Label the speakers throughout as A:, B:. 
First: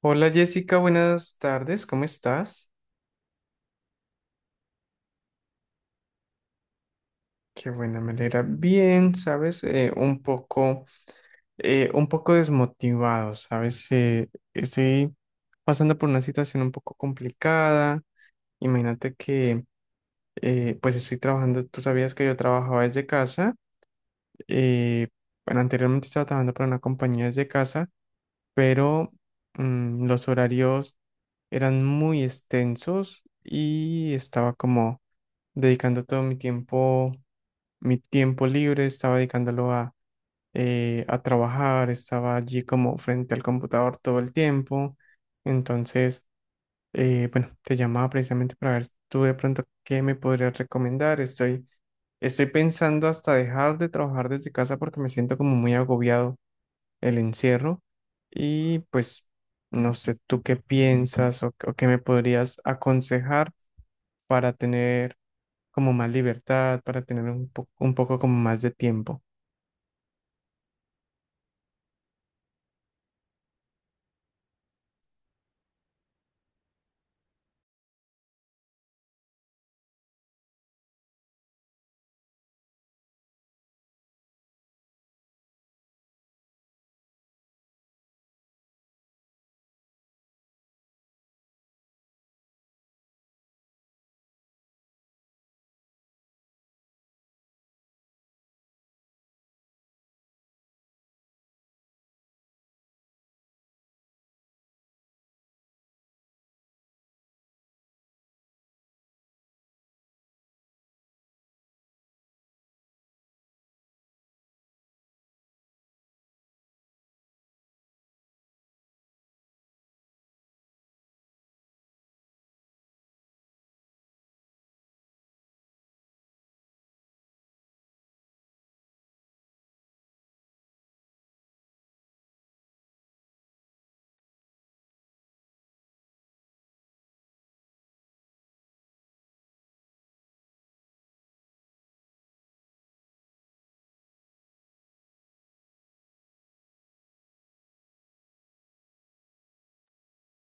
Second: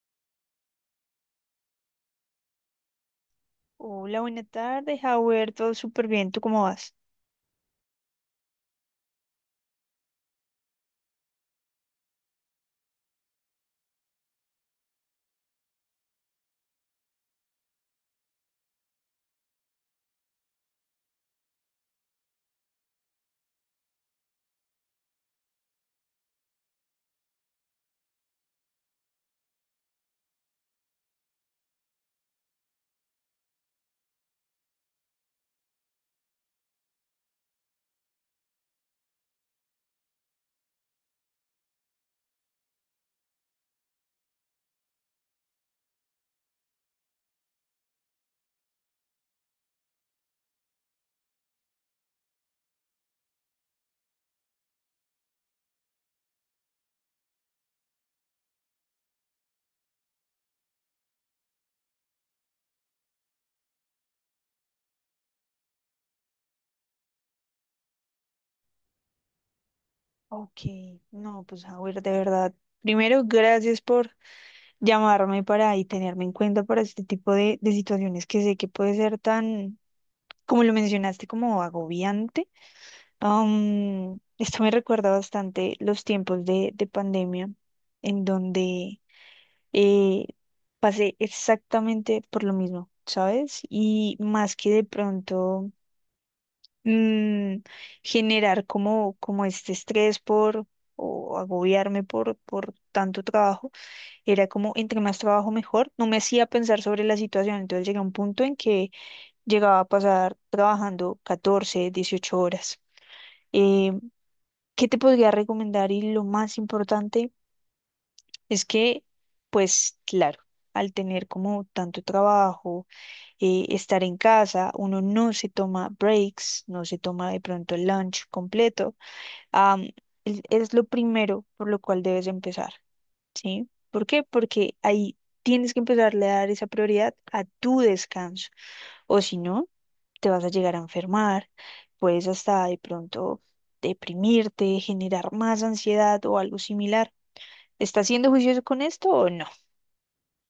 A: Hola Jessica, buenas tardes, ¿cómo estás?
B: Hola, buenas tardes, Howard. Todo súper bien. ¿Tú cómo vas?
A: Qué buena, me alegra bien, ¿sabes? Un poco desmotivado, ¿sabes? Estoy pasando por una situación un poco complicada. Imagínate que, pues estoy trabajando, tú sabías que yo trabajaba desde casa. Eh, bueno, anteriormente estaba trabajando para una compañía desde casa, pero los horarios eran muy extensos y estaba como dedicando todo mi tiempo libre, estaba dedicándolo a trabajar. Estaba allí como frente al computador todo el tiempo. Entonces, bueno, te llamaba precisamente para ver tú de pronto qué me podrías recomendar. Estoy pensando hasta dejar de trabajar desde casa porque me siento como muy agobiado el encierro, y pues no sé tú qué piensas, o qué me podrías aconsejar para tener como más libertad, para tener un poco como más de tiempo.
B: Ok, no, pues Howard, de verdad. Primero, gracias por llamarme para tenerme en cuenta para este tipo de situaciones que sé que puede ser tan, como lo mencionaste, como agobiante. Esto me recuerda bastante los tiempos de pandemia, en donde eh, pasé exactamente por lo mismo, ¿sabes? Y más que de pronto. mm, Generar como este estrés por o agobiarme por tanto trabajo. Era como entre más trabajo mejor. No me hacía pensar sobre la situación. Entonces llegué a un punto en que llegaba a pasar trabajando 14 a 18 horas. Eh, ¿Qué te podría recomendar? Y lo más importante es que, pues claro, al tener como tanto trabajo, estar en casa, uno no se toma breaks, no se toma de pronto el lunch completo. am, es lo primero por lo cual debes empezar, ¿sí? ¿Por qué? Porque ahí tienes que empezarle a dar esa prioridad a tu descanso, o si no, te vas a llegar a enfermar, puedes hasta de pronto deprimirte, generar más ansiedad o algo similar. ¿Estás siendo juicioso con esto o no?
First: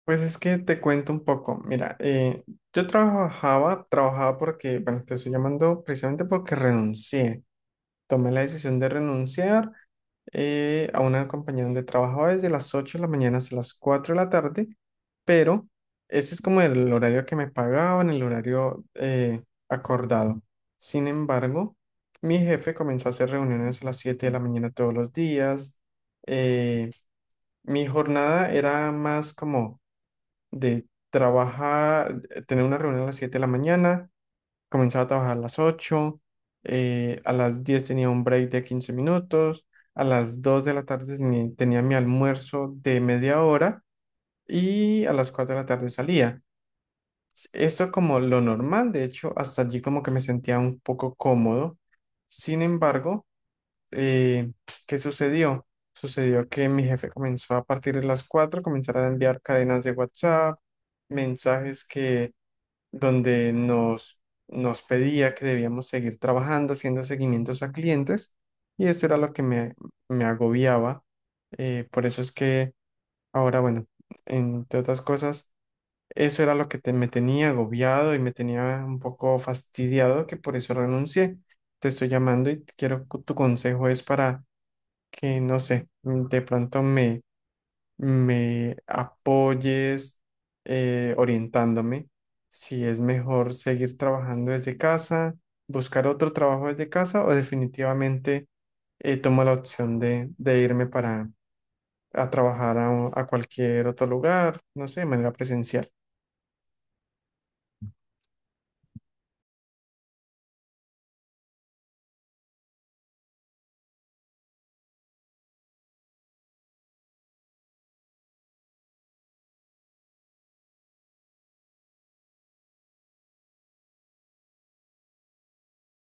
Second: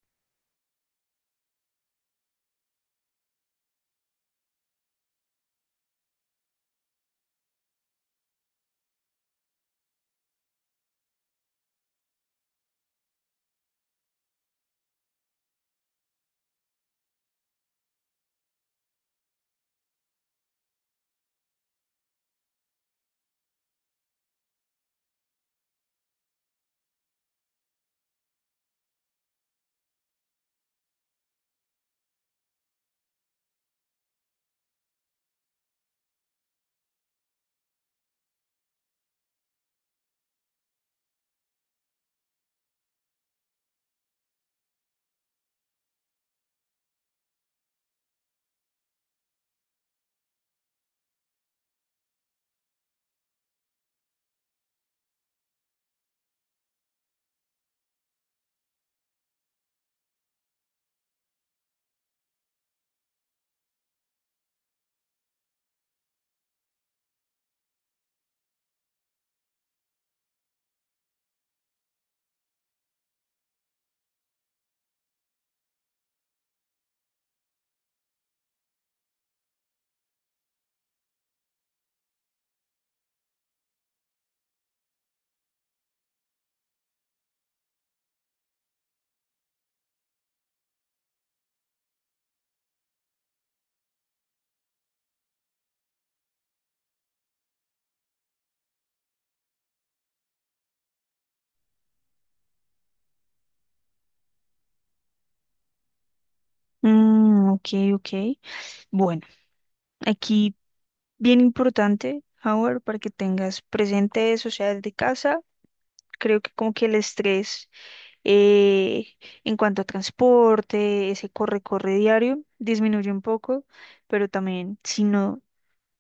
A: Pues es que te cuento un poco. Mira, yo trabajaba porque, bueno, te estoy llamando precisamente porque renuncié. Tomé la decisión de renunciar a una compañía donde trabajaba desde las 8 de la mañana hasta las 4 de la tarde. Pero ese es como el horario que me pagaban, el horario acordado. Sin embargo, mi jefe comenzó a hacer reuniones a las 7 de la mañana todos los días. Eh, mi jornada era más como de trabajar, tener una reunión a las 7 de la mañana, comenzaba a trabajar a las 8, a las 10 tenía un break de 15 minutos, a las 2 de la tarde tenía mi almuerzo de 1/2 hora, y a las 4 de la tarde salía. Eso como lo normal, de hecho, hasta allí como que me sentía un poco cómodo. Sin embargo, eh, ¿qué sucedió? Sucedió que mi jefe comenzó a partir de las 4 comenzar a enviar cadenas de WhatsApp, mensajes que donde nos pedía que debíamos seguir trabajando, haciendo seguimientos a clientes, y esto era lo que me agobiaba. Por eso es que ahora, bueno, entre otras cosas, eso era lo que me tenía agobiado y me tenía un poco fastidiado, que por eso renuncié. Te estoy llamando y quiero tu consejo es para que no sé, de pronto me apoyes orientándome si es mejor seguir trabajando desde casa, buscar otro trabajo desde casa, o definitivamente tomo la opción de irme para a trabajar a, a cualquier otro lugar, no sé, de manera presencial.
B: Ok, ok. Bueno, aquí bien importante, Howard, para que tengas presente eso, sea desde casa. Creo que como que el estrés eh, en cuanto a transporte, ese corre-corre diario, disminuye un poco, pero también si no,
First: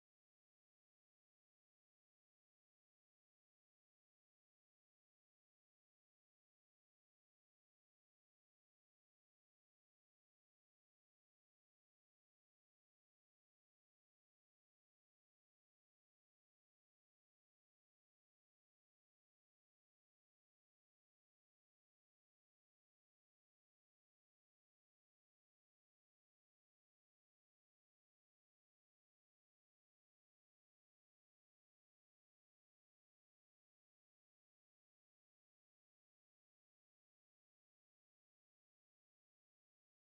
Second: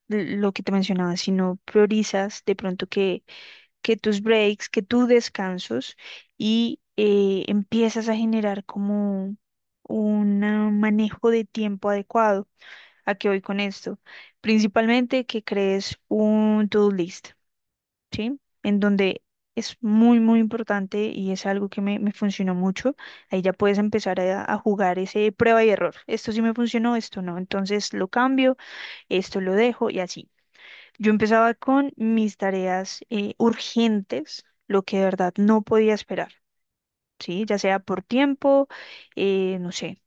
B: lo que te mencionaba, si no priorizas de pronto que tus breaks, que tus descansos y empiezas a generar como un manejo de tiempo adecuado. ¿A qué voy con esto? Principalmente que crees un to-do list. ¿Sí? En donde es muy, muy importante y es algo que me funcionó mucho. Ahí ya puedes empezar a jugar ese prueba y error. Esto sí me funcionó, esto no. Entonces lo cambio, esto lo dejo y así. Yo empezaba con mis tareas urgentes, lo que de verdad no podía esperar. Sí, ya sea por tiempo, no sé,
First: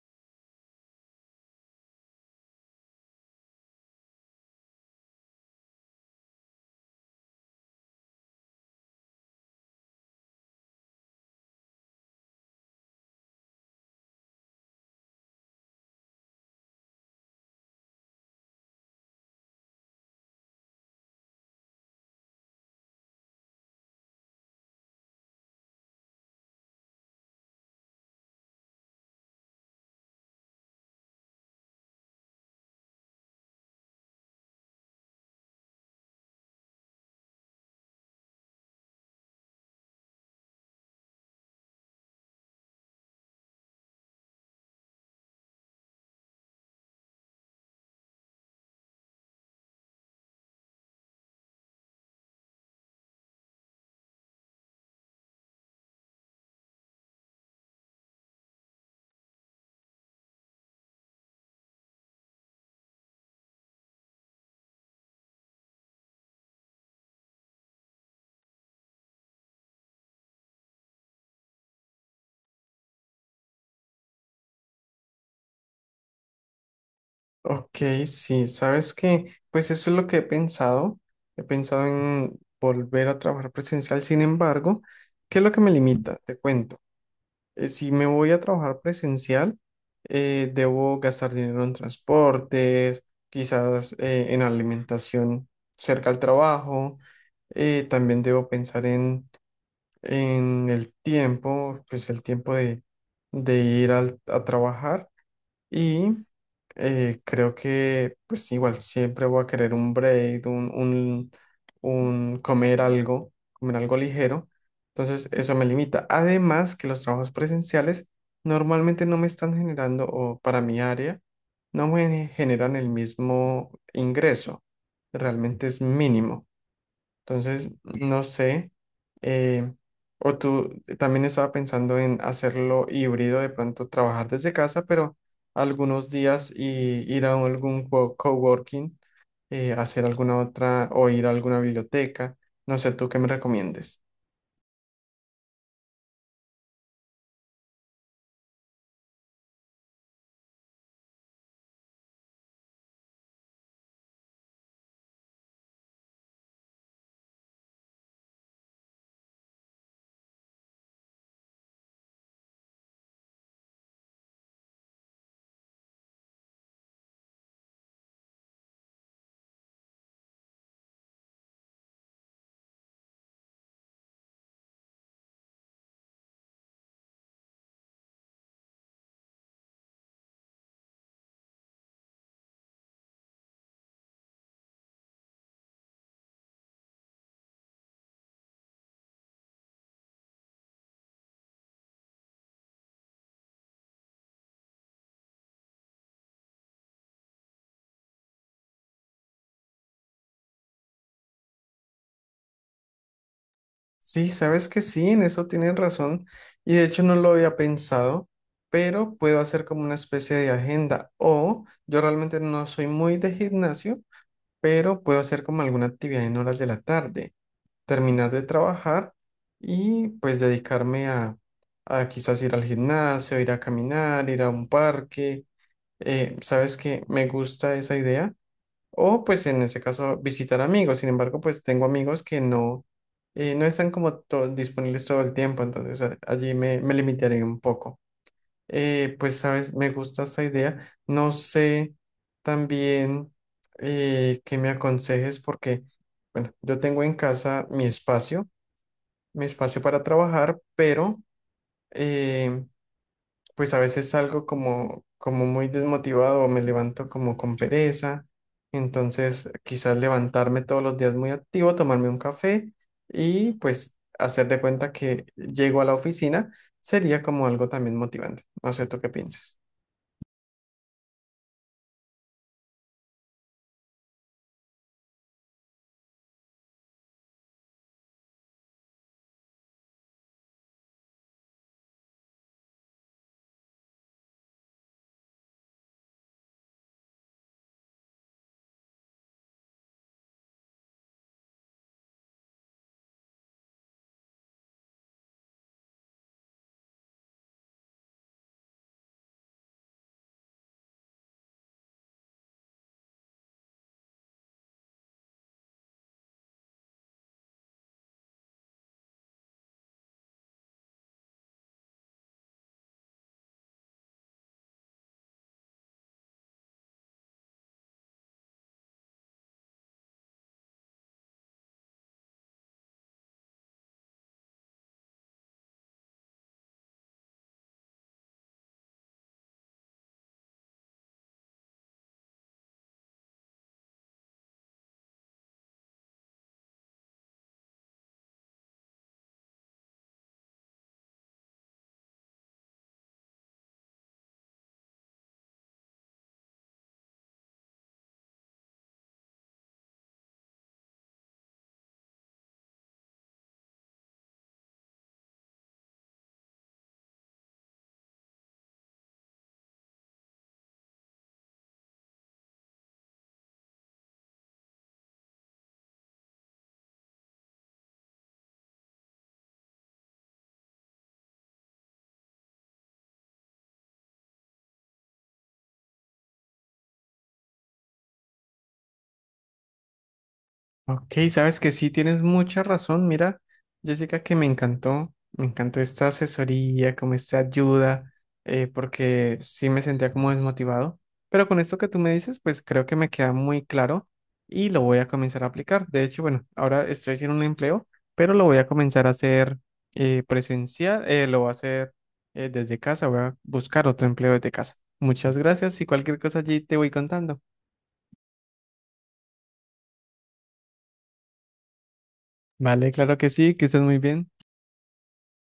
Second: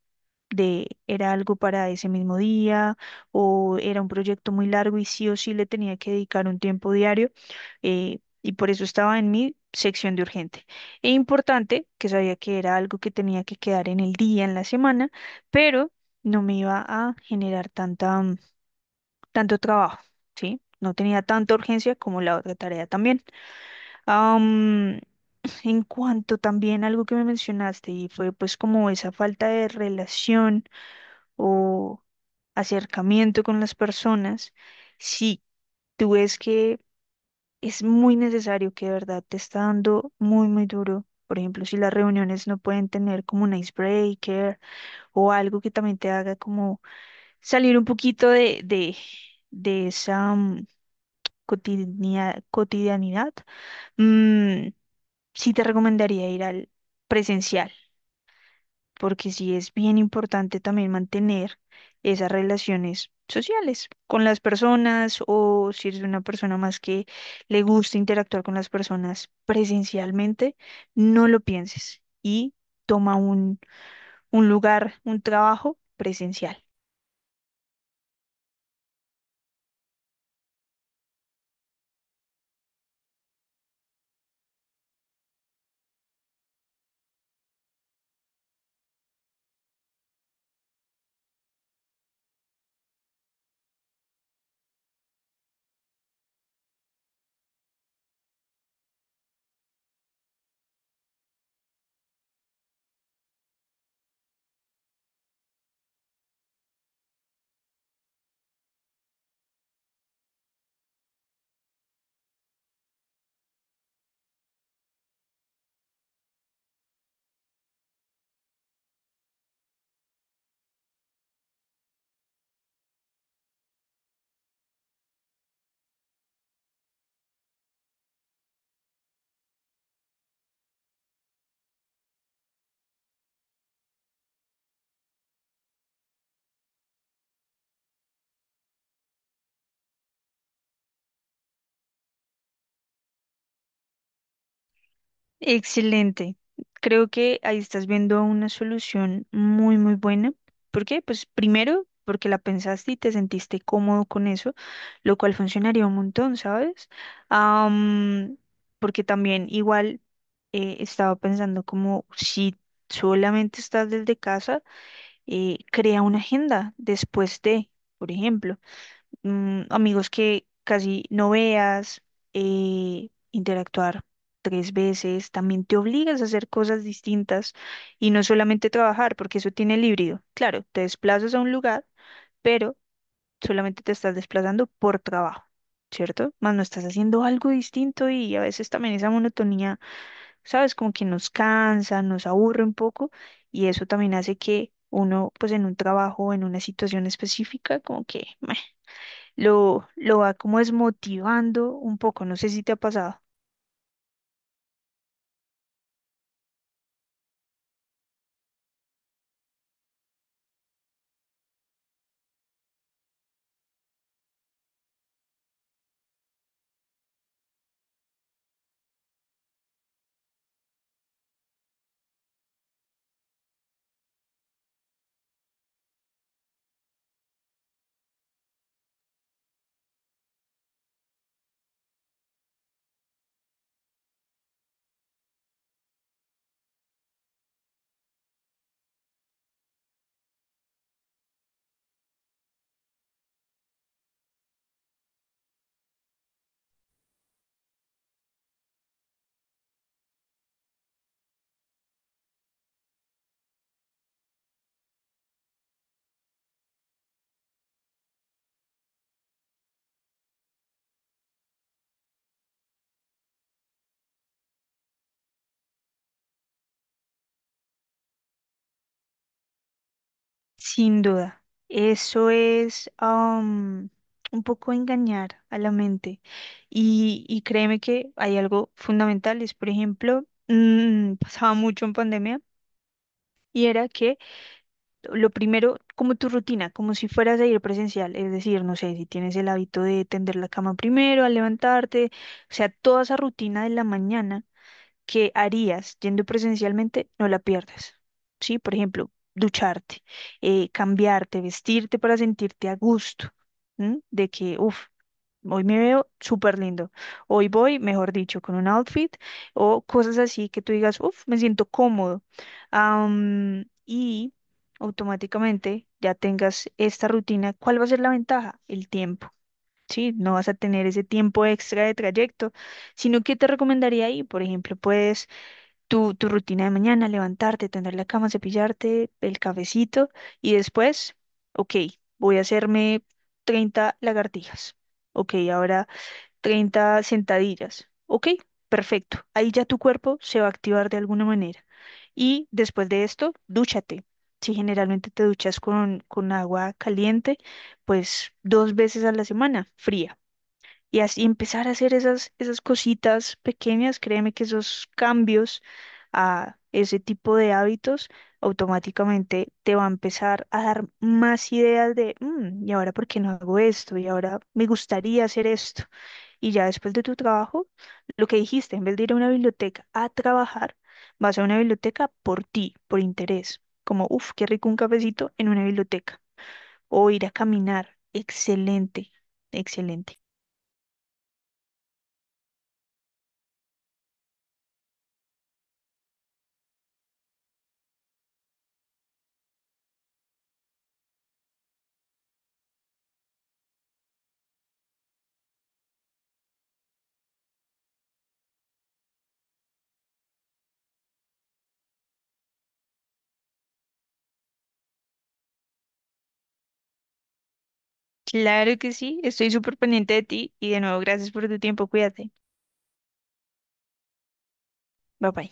B: de era algo para ese mismo día o era un proyecto muy largo y sí o sí le tenía que dedicar un tiempo diario, y por eso estaba en mi sección de urgente e importante, que sabía que era algo que tenía que quedar en el día, en la semana, pero no me iba a generar tanta, tanto trabajo, ¿sí? No tenía tanta urgencia como la otra tarea también. Am, en cuanto también algo que me mencionaste y fue pues como esa falta de relación o acercamiento con las personas, si tú ves que es muy necesario que de verdad te está dando muy, muy duro. Por ejemplo, si las reuniones no pueden tener como un icebreaker o algo que también te haga como salir un poquito de esa cotidianidad, mm, sí te recomendaría ir al presencial porque sí es bien importante también mantener esas relaciones sociales con las personas o si eres una persona más que le gusta interactuar con las personas presencialmente, no lo pienses y toma un lugar, un trabajo presencial.
A: Ok, sí, sabes que pues eso es lo que he pensado. He pensado en volver a trabajar presencial. Sin embargo, ¿qué es lo que me limita? Te cuento. Si me voy a trabajar presencial, debo gastar dinero en transportes, quizás en alimentación cerca al trabajo. También debo pensar en el tiempo, pues el tiempo de ir a trabajar. Y creo que pues igual siempre voy a querer un break, un comer algo ligero. Entonces eso me limita. Además que los trabajos presenciales normalmente no me están generando, o para mi área, no me generan el mismo ingreso. Realmente es mínimo. Entonces, no sé, eh, o tú también estaba pensando en hacerlo híbrido, de pronto trabajar desde casa, pero algunos días, y ir a algún coworking, hacer alguna otra o ir a alguna biblioteca. No sé, ¿tú qué me recomiendes?
B: Excelente. Creo que ahí estás viendo una solución muy, muy buena. ¿Por qué? Pues primero, porque la pensaste y te sentiste cómodo con eso, lo cual funcionaría un montón, ¿sabes? Am, Porque también igual estaba pensando como si solamente estás desde casa, crea una agenda después de, por ejemplo amigos que casi no veas, interactuar 3 veces, también te obligas a hacer cosas distintas y no solamente trabajar, porque eso tiene el híbrido. Claro, te desplazas a un lugar, pero solamente te estás desplazando por trabajo, ¿cierto? Más no estás haciendo algo distinto y a veces también esa monotonía, ¿sabes? Como que nos cansa, nos aburre un poco y eso también hace que uno, pues en un trabajo, en una situación específica, como que lo va como desmotivando un poco, no sé si te ha pasado.
A: Sí, sabes que sí, en eso tienen razón, y de hecho no lo había pensado, pero puedo hacer como una especie de agenda. O yo realmente no soy muy de gimnasio, pero puedo hacer como alguna actividad en horas de la tarde, terminar de trabajar y pues dedicarme a quizás ir al gimnasio, ir a caminar, ir a un parque. ¿Sabes qué? Me gusta esa idea. O pues en ese caso visitar amigos. Sin embargo, pues tengo amigos que no, no están como disponibles todo el tiempo, entonces allí me limitaré un poco. Pues, sabes, me gusta esta idea. No sé también qué me aconsejes porque, bueno, yo tengo en casa mi espacio para trabajar, pero eh, pues a veces salgo como muy desmotivado o me levanto como con pereza. Entonces, quizás levantarme todos los días muy activo, tomarme un café y pues hacer de cuenta que llego a la oficina sería como algo también motivante. No sé, ¿tú qué piensas?
B: Sin duda, eso es un poco engañar a la mente. Y créeme que hay algo fundamental, es por ejemplo, pasaba mucho en pandemia y era que lo primero, como tu rutina, como si fueras a ir presencial, es decir, no sé, si tienes el hábito de tender la cama primero, al levantarte, o sea, toda esa rutina de la mañana que harías yendo presencialmente, no la pierdas. ¿Sí? Por ejemplo, ducharte, cambiarte, vestirte para sentirte a gusto, ¿m? De que, uff, hoy me veo súper lindo, hoy voy, mejor dicho, con un outfit o cosas así que tú digas, uff, me siento cómodo. Y automáticamente ya tengas esta rutina, ¿cuál va a ser la ventaja? El tiempo. Sí, no vas a tener ese tiempo extra de trayecto, sino que te recomendaría ahí, por ejemplo, puedes tu rutina de mañana, levantarte, tender la cama, cepillarte, el cafecito y después, ok, voy a hacerme 30 lagartijas. Ok, ahora 30 sentadillas. Ok, perfecto. Ahí ya tu cuerpo se va a activar de alguna manera. Y después de esto, dúchate. Si generalmente te duchas con agua caliente, pues 2 veces a la semana, fría. Y así empezar a hacer esas, esas cositas pequeñas, créeme que esos cambios a ese tipo de hábitos automáticamente te va a empezar a dar más ideas de, "Mm, y ahora por qué no hago esto, y ahora me gustaría hacer esto." Y ya después de tu trabajo, lo que dijiste, en vez de ir a una biblioteca a trabajar, vas a una biblioteca por ti, por interés, como, uff, qué rico un cafecito en una biblioteca, o ir a caminar, excelente, excelente.
A: Ok, sabes que sí, tienes mucha razón. Mira, Jessica, que me encantó esta asesoría, como esta ayuda, porque sí me sentía como desmotivado. Pero con esto que tú me dices, pues creo que me queda muy claro y lo voy a comenzar a aplicar. De hecho, bueno, ahora estoy sin un empleo, pero lo voy a comenzar a hacer presencial, lo voy a hacer desde casa, voy a buscar otro empleo desde casa. Muchas gracias, y cualquier cosa allí te voy contando.
B: Claro que sí, estoy súper pendiente de ti y de nuevo gracias por tu tiempo, cuídate.
A: Vale, claro que sí, que estés muy bien.
B: Bye bye.